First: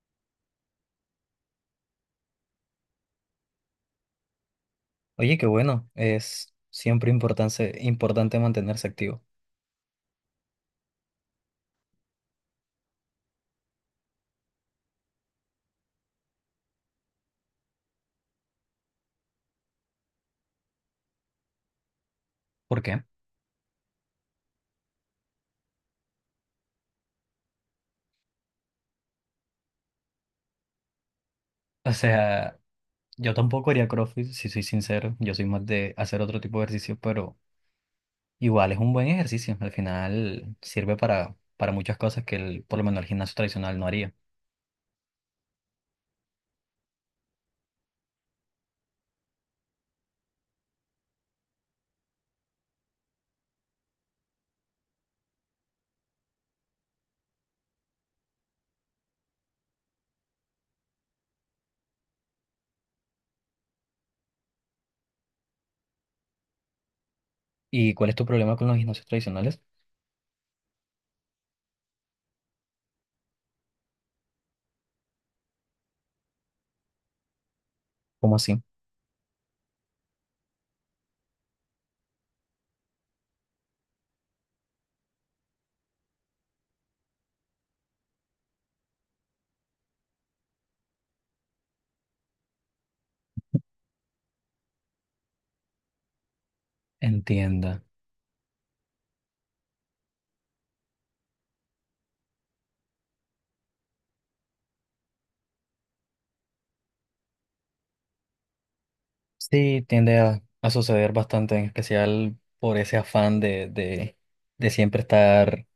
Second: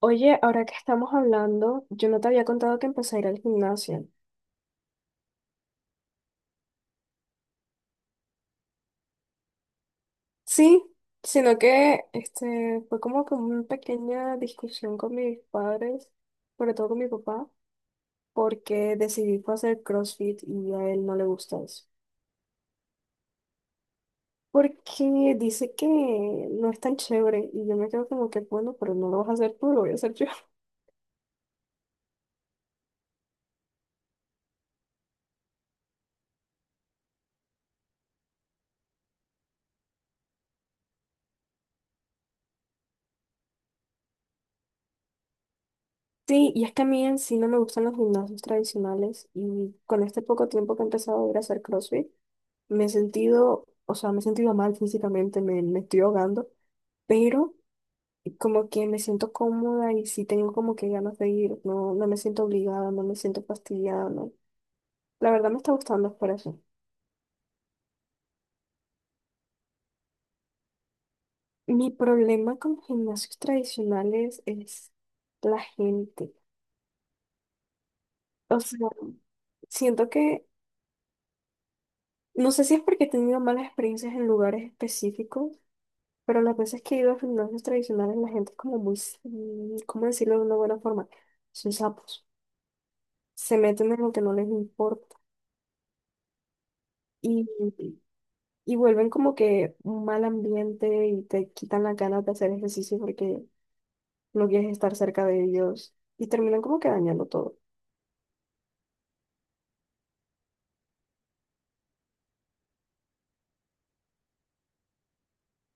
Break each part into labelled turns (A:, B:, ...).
A: Oye, ahora que estamos hablando, yo no te había contado que empecé a ir al gimnasio.
B: Oye, qué bueno, es siempre importante, importante mantenerse activo.
A: Sí, sino que este fue como que una pequeña discusión con mis padres, sobre todo con mi papá, porque decidí fue hacer CrossFit y a él no le gusta eso.
B: ¿Por qué?
A: Porque dice que no es tan chévere y yo me quedo como que, bueno, pero no lo vas a hacer tú, lo voy a hacer yo.
B: O sea, yo tampoco haría CrossFit, si soy sincero, yo soy más de hacer otro tipo de ejercicio, pero igual es un buen ejercicio, al final sirve para muchas cosas que el, por lo menos el gimnasio tradicional no haría.
A: Sí, y es que a mí en sí no me gustan los gimnasios tradicionales y con este poco tiempo que he empezado a ir a hacer CrossFit, me he sentido, o sea, me he sentido mal físicamente, me estoy ahogando, pero como que me siento cómoda y sí tengo como que ganas de ir, no, no me siento obligada, no me siento fastidiada, no. La verdad me está gustando por eso.
B: ¿Y cuál es tu problema con los gimnasios tradicionales?
A: Mi problema con los gimnasios tradicionales es la gente.
B: ¿Cómo
A: O
B: así?
A: sea, siento que, no sé si es porque he tenido malas experiencias en lugares específicos, pero las veces que he ido a gimnasios tradicionales la gente es como muy, ¿cómo decirlo de una buena forma? Son sapos, se meten en lo que no les importa y,
B: Entienda.
A: y vuelven como que un mal ambiente y te quitan las ganas de hacer ejercicio porque no quieres estar cerca de ellos y terminan como que dañando todo.
B: Sí, tiende a suceder bastante, en especial por ese afán de siempre estar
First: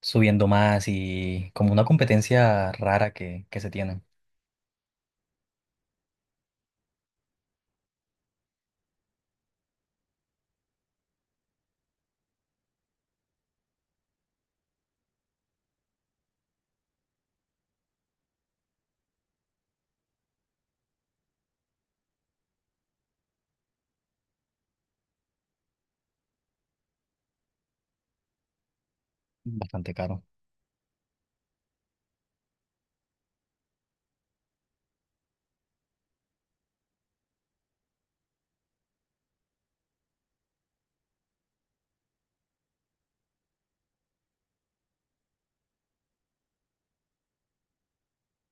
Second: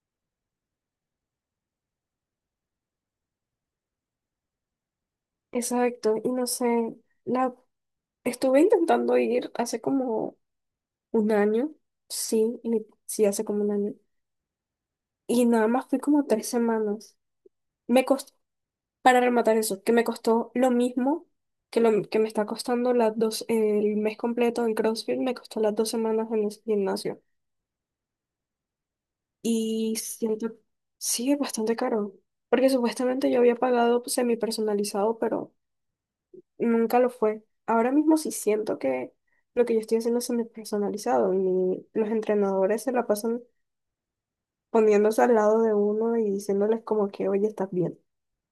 B: subiendo más y como una competencia rara que se tiene,
A: Exacto, y no sé, la estuve intentando ir hace como un año, sí, hace como un año, y nada más fui como 3 semanas. Me Para rematar eso, que me costó lo mismo que lo que me está costando las dos, el mes completo en CrossFit, me costó las dos semanas en el gimnasio.
B: bastante
A: Y
B: caro.
A: siento, sí, es bastante caro, porque supuestamente yo había pagado semi personalizado, pero nunca lo fue. Ahora mismo sí siento que lo que yo estoy haciendo es semi personalizado y los entrenadores se la pasan poniéndose al lado de uno y diciéndoles como que, oye, estás bien.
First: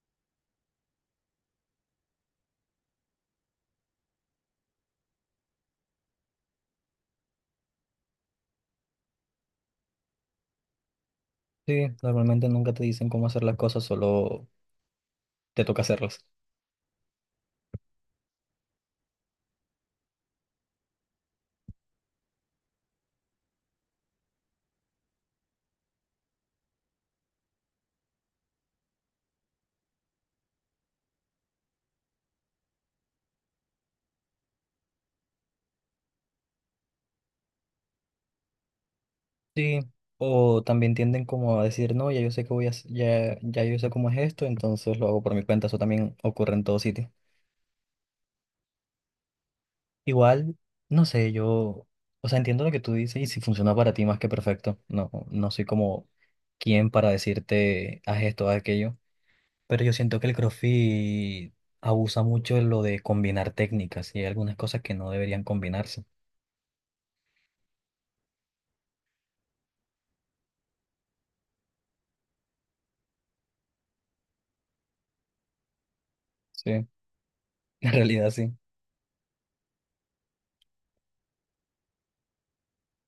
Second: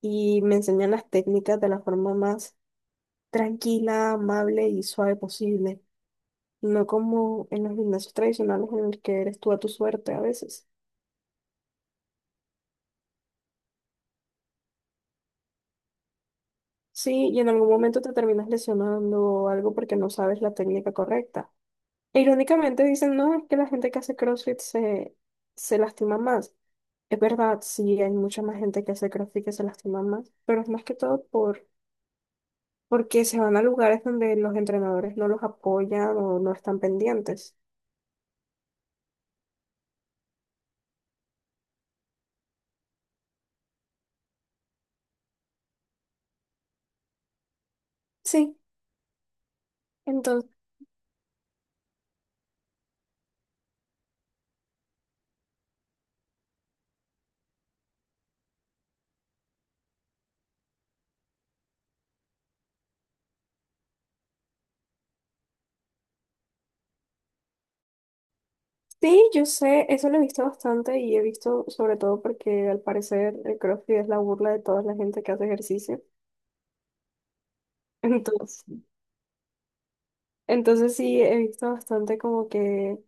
A: Y me enseñan las técnicas de la forma más tranquila, amable y suave posible, no como en los gimnasios tradicionales en el que eres tú a tu suerte a veces.
B: Sí, normalmente nunca te dicen cómo hacer las cosas, solo te toca hacerlas.
A: Sí, y en algún momento te terminas lesionando o algo porque no sabes la técnica correcta. E irónicamente dicen, no, es que la gente que hace CrossFit se lastima más. Es verdad, sí, hay mucha más gente que hace CrossFit que se lastima más, pero es más que todo porque se van a lugares donde los entrenadores no los apoyan o no están pendientes.
B: Sí, o también tienden como a decir, no, ya yo sé que voy a, ya, ya yo sé cómo es esto, entonces lo hago por mi cuenta, eso también ocurre en todo sitio.
A: Sí,
B: Igual, no sé, yo, o sea, entiendo lo que tú dices y si funciona para ti más que perfecto, no, no soy como quien para decirte, haz esto, haz aquello. Pero yo siento que el CrossFit abusa mucho en lo de combinar técnicas y hay algunas cosas que no deberían combinarse.
A: sí, yo sé, eso lo he visto bastante y he visto sobre todo porque al parecer el CrossFit es la burla de toda la gente que hace ejercicio.
B: Sí. En realidad sí.
A: Entonces, entonces, sí, he visto bastante como que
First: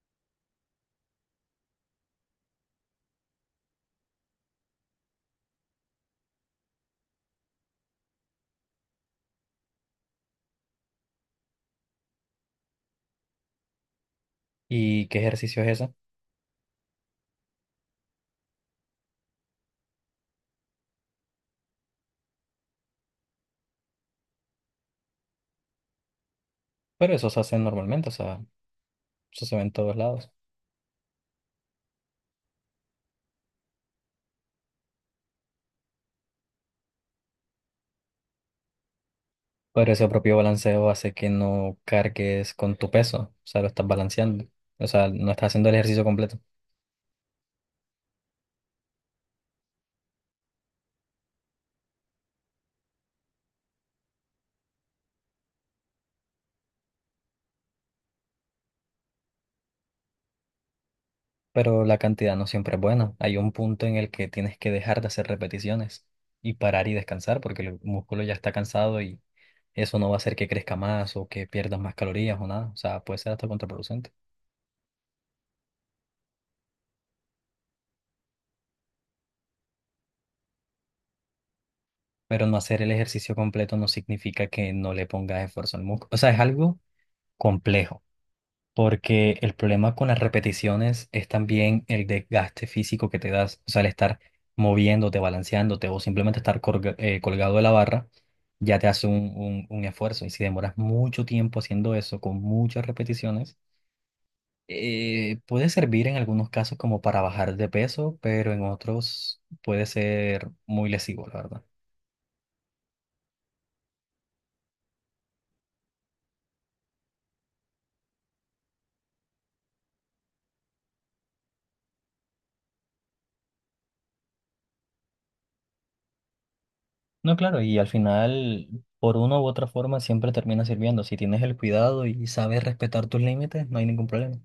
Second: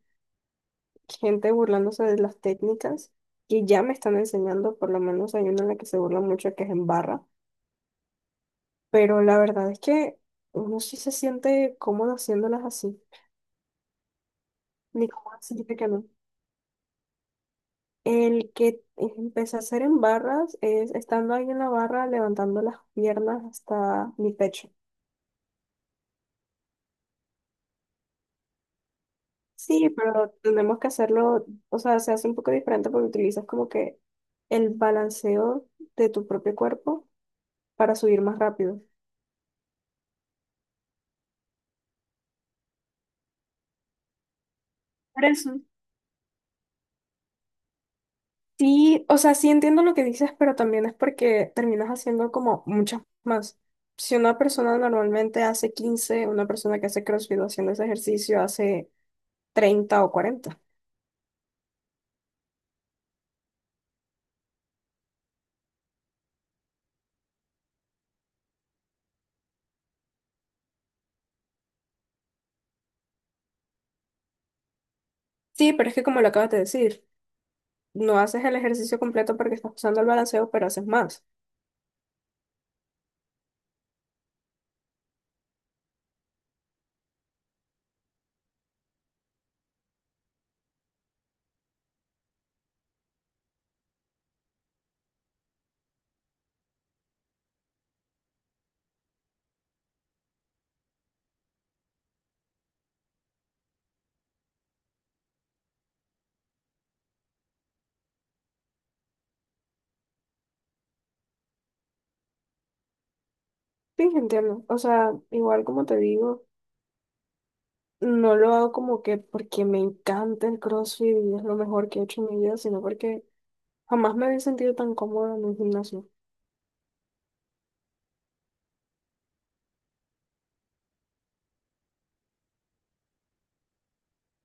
A: gente burlándose de las técnicas que ya me están enseñando, por lo menos hay una en la que se burla mucho que es en barra, pero la verdad es que uno sí se siente cómodo haciéndolas así,
B: ¿Y
A: ni
B: qué
A: cómo
B: ejercicio
A: decirte
B: es
A: que
B: ese?
A: no. El que empecé a hacer en barras es estando ahí en la barra levantando las piernas hasta mi pecho.
B: Pero eso se hace normalmente, o sea, eso se ve en
A: Sí,
B: todos lados.
A: pero tenemos que hacerlo, o sea, se hace un poco diferente porque utilizas como que el balanceo de tu propio cuerpo para subir más rápido.
B: Pero ese propio balanceo hace que no cargues con tu peso, o sea, lo estás balanceando. O sea,
A: Por
B: no estás
A: eso.
B: haciendo el ejercicio completo.
A: Sí, o sea, sí entiendo lo que dices, pero también es porque terminas haciendo como muchas más. Si una persona normalmente hace 15, una persona que hace CrossFit haciendo ese ejercicio hace 30 o 40.
B: Pero la cantidad no siempre es buena. Hay un punto en el que tienes que dejar de hacer repeticiones y parar y descansar porque el músculo ya está cansado y eso no va a hacer que crezca más o que pierdas más calorías o nada. O sea, puede ser hasta contraproducente.
A: Sí, pero es que como lo acabas de decir, no haces el ejercicio completo porque estás usando el balanceo, pero haces más.
B: Pero no hacer el ejercicio completo no significa que no le pongas esfuerzo al músculo. O sea, es algo complejo. Porque el problema con las repeticiones es también el desgaste físico que te das, o sea, el estar moviéndote, balanceándote o simplemente estar colgado de la barra, ya te hace un, un esfuerzo. Y si demoras mucho tiempo haciendo eso con muchas repeticiones, puede servir en algunos casos como para bajar de peso, pero en otros puede ser muy lesivo, la verdad.
A: Sí, entiendo. O sea, igual como te digo, no lo hago como que porque me encanta el CrossFit y es lo mejor que he hecho en mi vida, sino porque jamás me había sentido tan cómoda en un gimnasio.
B: No, claro, y al final, por una u otra forma, siempre termina sirviendo. Si tienes el cuidado y sabes respetar tus límites, no hay ningún problema.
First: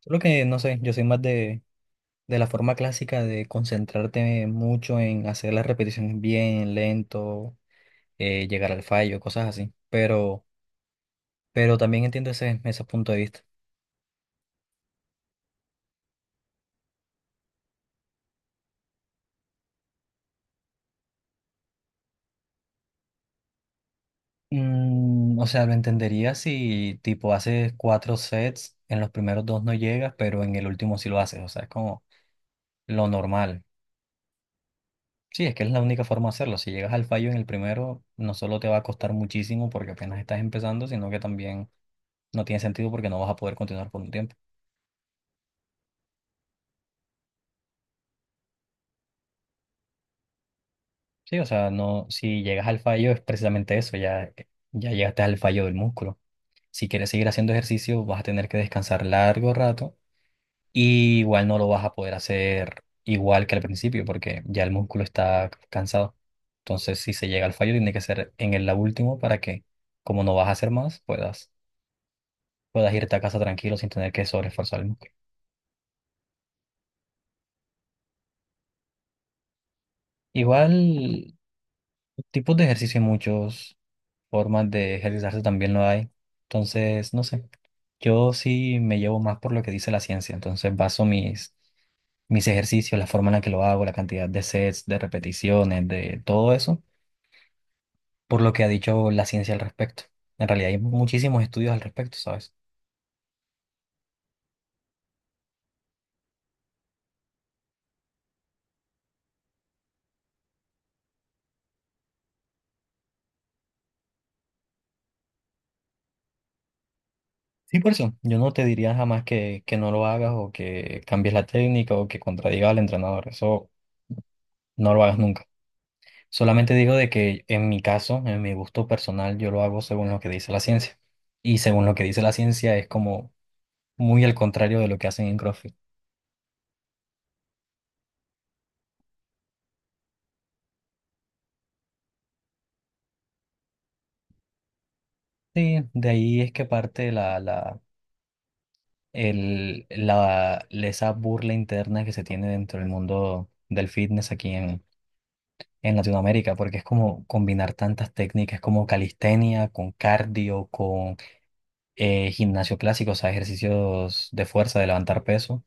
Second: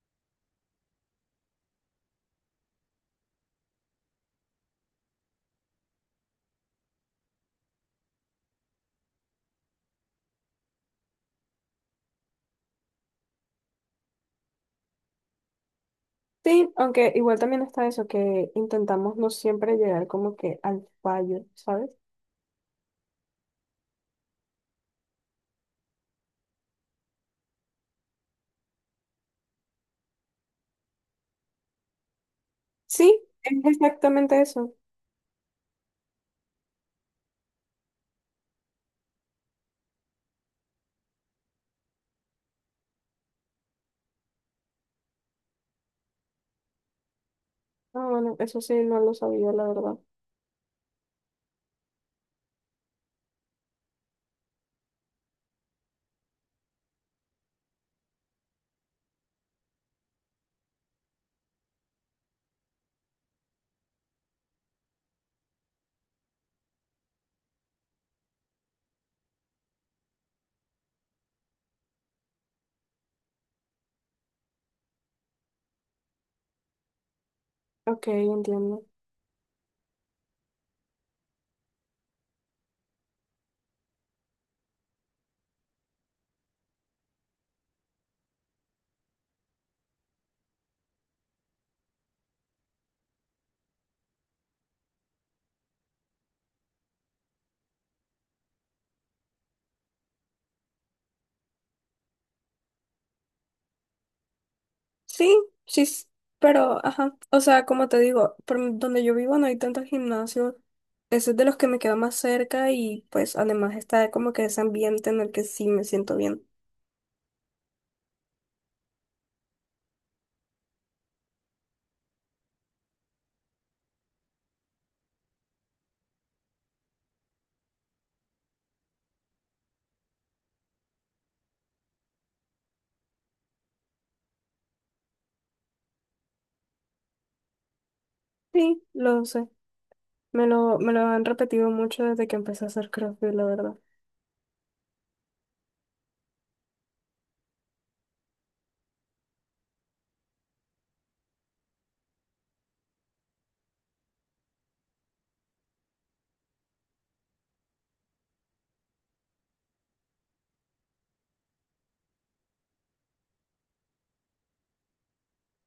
B: Solo que no sé, yo soy más de la forma clásica de concentrarte mucho en hacer las repeticiones bien, lento, llegar al fallo, cosas así. Pero también entiendo ese, ese punto de vista.
A: Sí, aunque igual también está eso, que intentamos no siempre llegar como que al fallo, ¿sabes?
B: Mm, o sea, lo entendería si tipo haces cuatro sets, en los primeros dos no llegas, pero en el último sí lo haces. O sea, es como lo
A: Sí,
B: normal.
A: es exactamente eso.
B: Sí, es que es la única forma de hacerlo. Si llegas al fallo en el primero, no solo te va a costar muchísimo porque apenas estás empezando, sino que también no tiene sentido porque no vas a poder continuar por un tiempo.
A: Ah, bueno, eso sí, no lo sabía, la verdad.
B: Sí, o sea, no, si llegas al fallo es precisamente eso, ya, ya llegaste al fallo del músculo. Si quieres seguir haciendo ejercicio, vas a tener que descansar largo rato y igual no lo vas a poder hacer igual que al principio porque ya el músculo está cansado. Entonces, si se llega al fallo, tiene que ser en el la último para que, como no vas a hacer más, puedas, puedas irte a casa tranquilo sin tener que sobreesforzar el músculo.
A: Ok, entiendo.
B: Igual, tipos de ejercicio hay muchos. Formas de ejercitarse también lo hay. Entonces, no sé, yo sí me llevo más por lo que dice la ciencia, entonces baso mis, mis ejercicios, la forma en la que lo hago, la cantidad de sets, de repeticiones, de todo eso, por lo que ha dicho la ciencia al respecto. En realidad hay muchísimos estudios al respecto, ¿sabes?
A: Sí, sí, pero, ajá, o sea, como te digo, donde yo vivo no hay tantos gimnasios, ese es de los que me queda más cerca y pues además está como que ese ambiente en el que sí me siento bien.
B: Sí, por eso, yo no te diría jamás que, que no lo hagas o que cambies la técnica o que contradiga al entrenador, eso no lo hagas nunca. Solamente digo de que en mi caso, en mi gusto personal, yo lo hago según lo que dice la ciencia. Y según lo que dice la ciencia es como muy al contrario de lo que hacen en CrossFit.
A: Sí, lo sé, me lo han repetido mucho desde que empecé a hacer CrossFit, la verdad.
B: Sí, de ahí es que parte la, la, el, la, esa burla interna que se tiene dentro del mundo del fitness aquí en Latinoamérica, porque es como combinar tantas técnicas como calistenia, con cardio, con gimnasio clásico, o sea, ejercicios de fuerza, de levantar peso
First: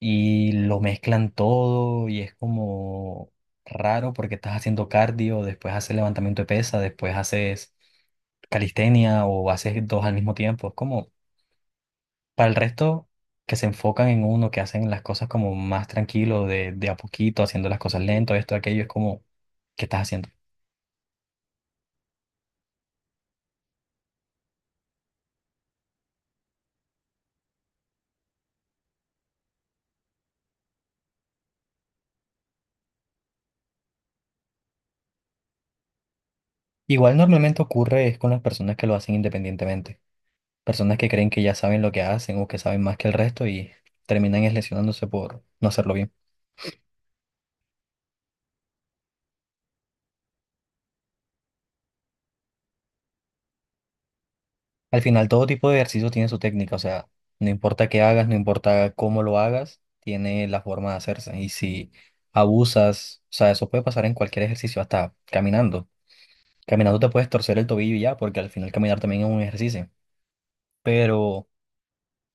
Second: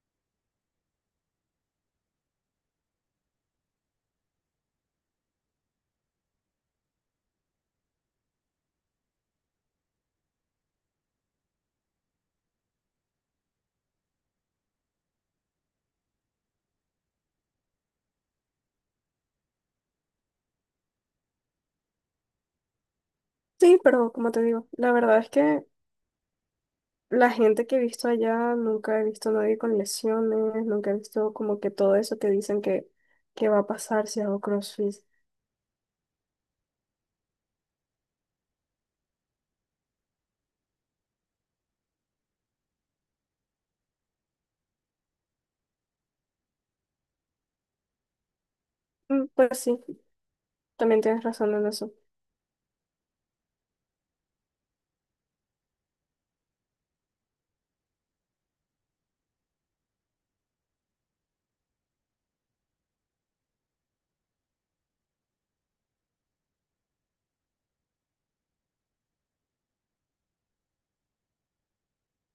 B: y lo mezclan todo y es como raro porque estás haciendo cardio, después haces levantamiento de pesa, después haces calistenia o haces dos al mismo tiempo. Es como para el resto que se enfocan en uno, que hacen las cosas como más tranquilo, de a poquito, haciendo las cosas lento, esto, aquello, es como, ¿qué estás haciendo?
A: Sí, pero como te digo, la verdad es que la gente que he visto allá, nunca he visto a nadie con lesiones, nunca he visto como que todo eso que dicen que, va a pasar si hago CrossFit.
B: Igual normalmente ocurre es con las personas que lo hacen independientemente. Personas que creen que ya saben lo que hacen o que saben más que el resto y terminan es lesionándose por no hacerlo bien.
A: Mm, pues sí, también tienes razón en eso.
B: Al final, todo tipo de ejercicio tiene su técnica, o sea, no importa qué hagas, no importa cómo lo hagas, tiene la forma de hacerse. Y si abusas, o sea, eso puede pasar en cualquier ejercicio, hasta caminando. Caminando te puedes torcer el tobillo y ya, porque al final caminar también es un ejercicio. Pero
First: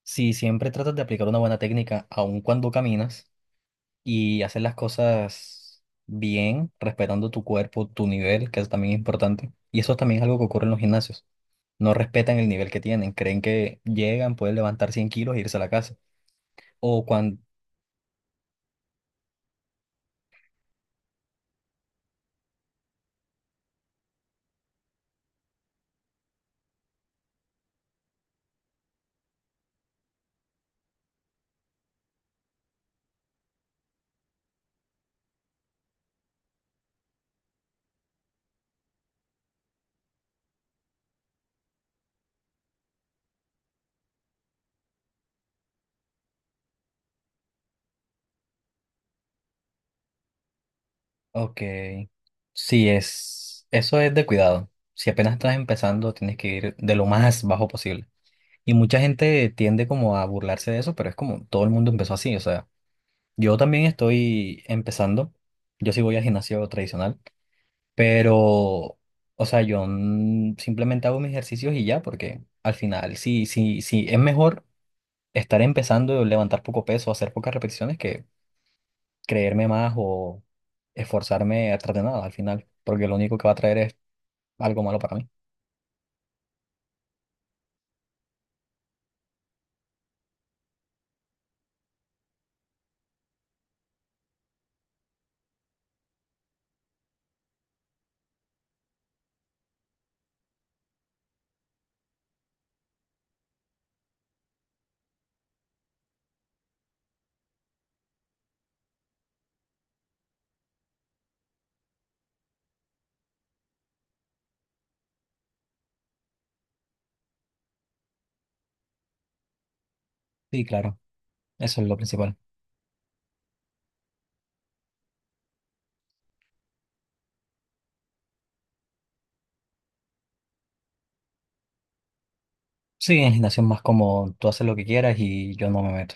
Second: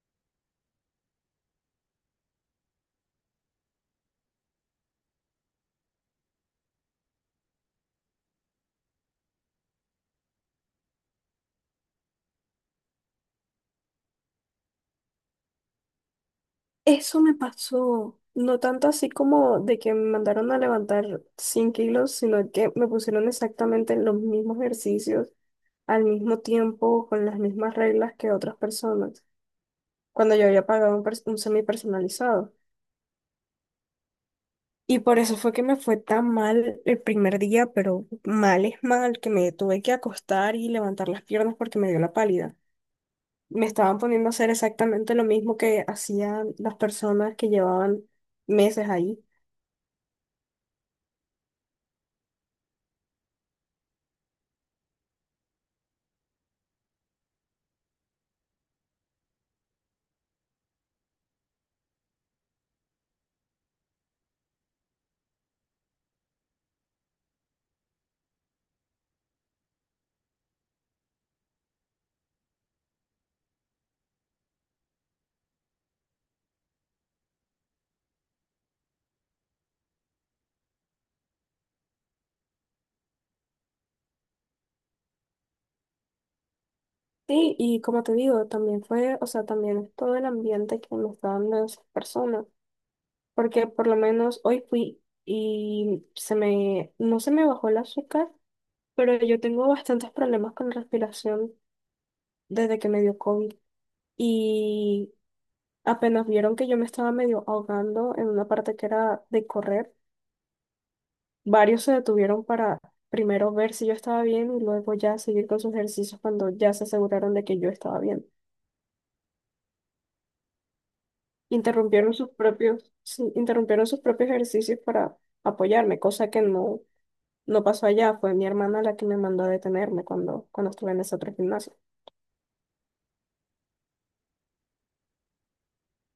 B: si siempre tratas de aplicar una buena técnica, aun cuando caminas, y haces las cosas bien, respetando tu cuerpo, tu nivel, que es también importante, y eso también es algo que ocurre en los gimnasios no respetan el nivel que tienen, creen que llegan, pueden levantar 100 kilos e irse a la casa. O
A: Eso me
B: cuando,
A: pasó, no tanto así como de que me mandaron a levantar 100 kilos, sino que me pusieron exactamente los mismos ejercicios al mismo tiempo, con las mismas reglas que otras personas, cuando yo había pagado un semi personalizado. Y por eso fue que me fue tan mal el primer día, pero mal es mal, que me tuve que acostar y levantar las piernas porque me dio la pálida. Me estaban poniendo a hacer exactamente lo mismo que hacían las personas que llevaban meses ahí.
B: ok, sí, es, eso es de cuidado. Si apenas estás empezando, tienes que ir de lo más bajo posible. Y mucha gente tiende como a burlarse de eso, pero es como todo el mundo empezó así. O sea, yo también estoy empezando, yo sí voy al gimnasio tradicional, pero, o sea, yo simplemente hago mis ejercicios y ya, porque al final, sí, sí, sí, es mejor. Estar empezando a levantar poco peso, hacer pocas repeticiones que creerme más o esforzarme a tratar de nada al final, porque lo único que va a traer es algo malo para mí.
A: Sí, y como te digo, también fue, o sea, también es todo el ambiente que me está dando esas personas, porque por lo menos hoy fui y no se me bajó el azúcar, pero yo tengo bastantes problemas con la respiración desde que me dio COVID y apenas vieron que yo me estaba medio ahogando en una parte que era de correr, varios se detuvieron para primero ver si yo estaba bien y luego ya seguir con sus ejercicios cuando ya se aseguraron de que yo estaba bien.
B: Sí, claro, eso es lo
A: Interrumpieron sus
B: principal.
A: propios, sí, interrumpieron sus propios ejercicios para apoyarme, cosa que no, no pasó allá. Fue mi hermana la que me mandó a detenerme cuando estuve en ese otro gimnasio.
B: Sí, en gimnasio es más como tú haces lo que quieras y yo no me meto.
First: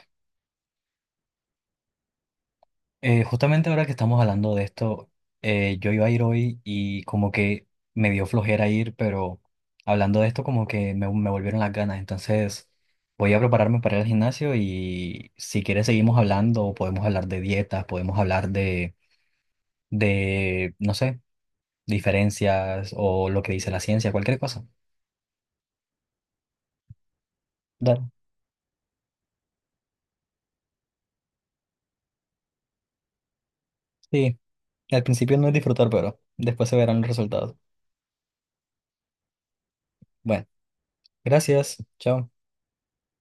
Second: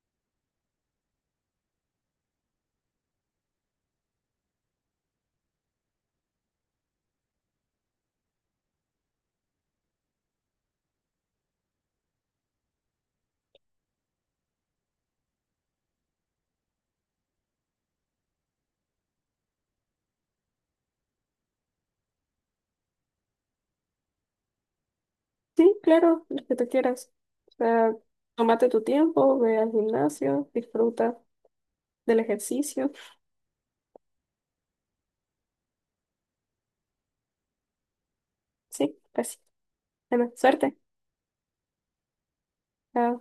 B: Justamente ahora que estamos hablando de esto, yo iba a ir hoy y como que me dio flojera ir, pero hablando de esto como que me volvieron las ganas. Entonces voy a prepararme para ir al gimnasio y si quieres seguimos hablando, podemos hablar de dietas, podemos hablar de, no sé, diferencias o lo que dice la ciencia, cualquier cosa.
A: Sí, claro, lo que tú quieras. O sea,
B: Dale.
A: tómate tu tiempo, ve al gimnasio, disfruta del ejercicio.
B: Sí, al principio no es disfrutar, pero después se verán los resultados.
A: Sí, pues, bueno,
B: Bueno,
A: suerte.
B: gracias. Chao.
A: Chao.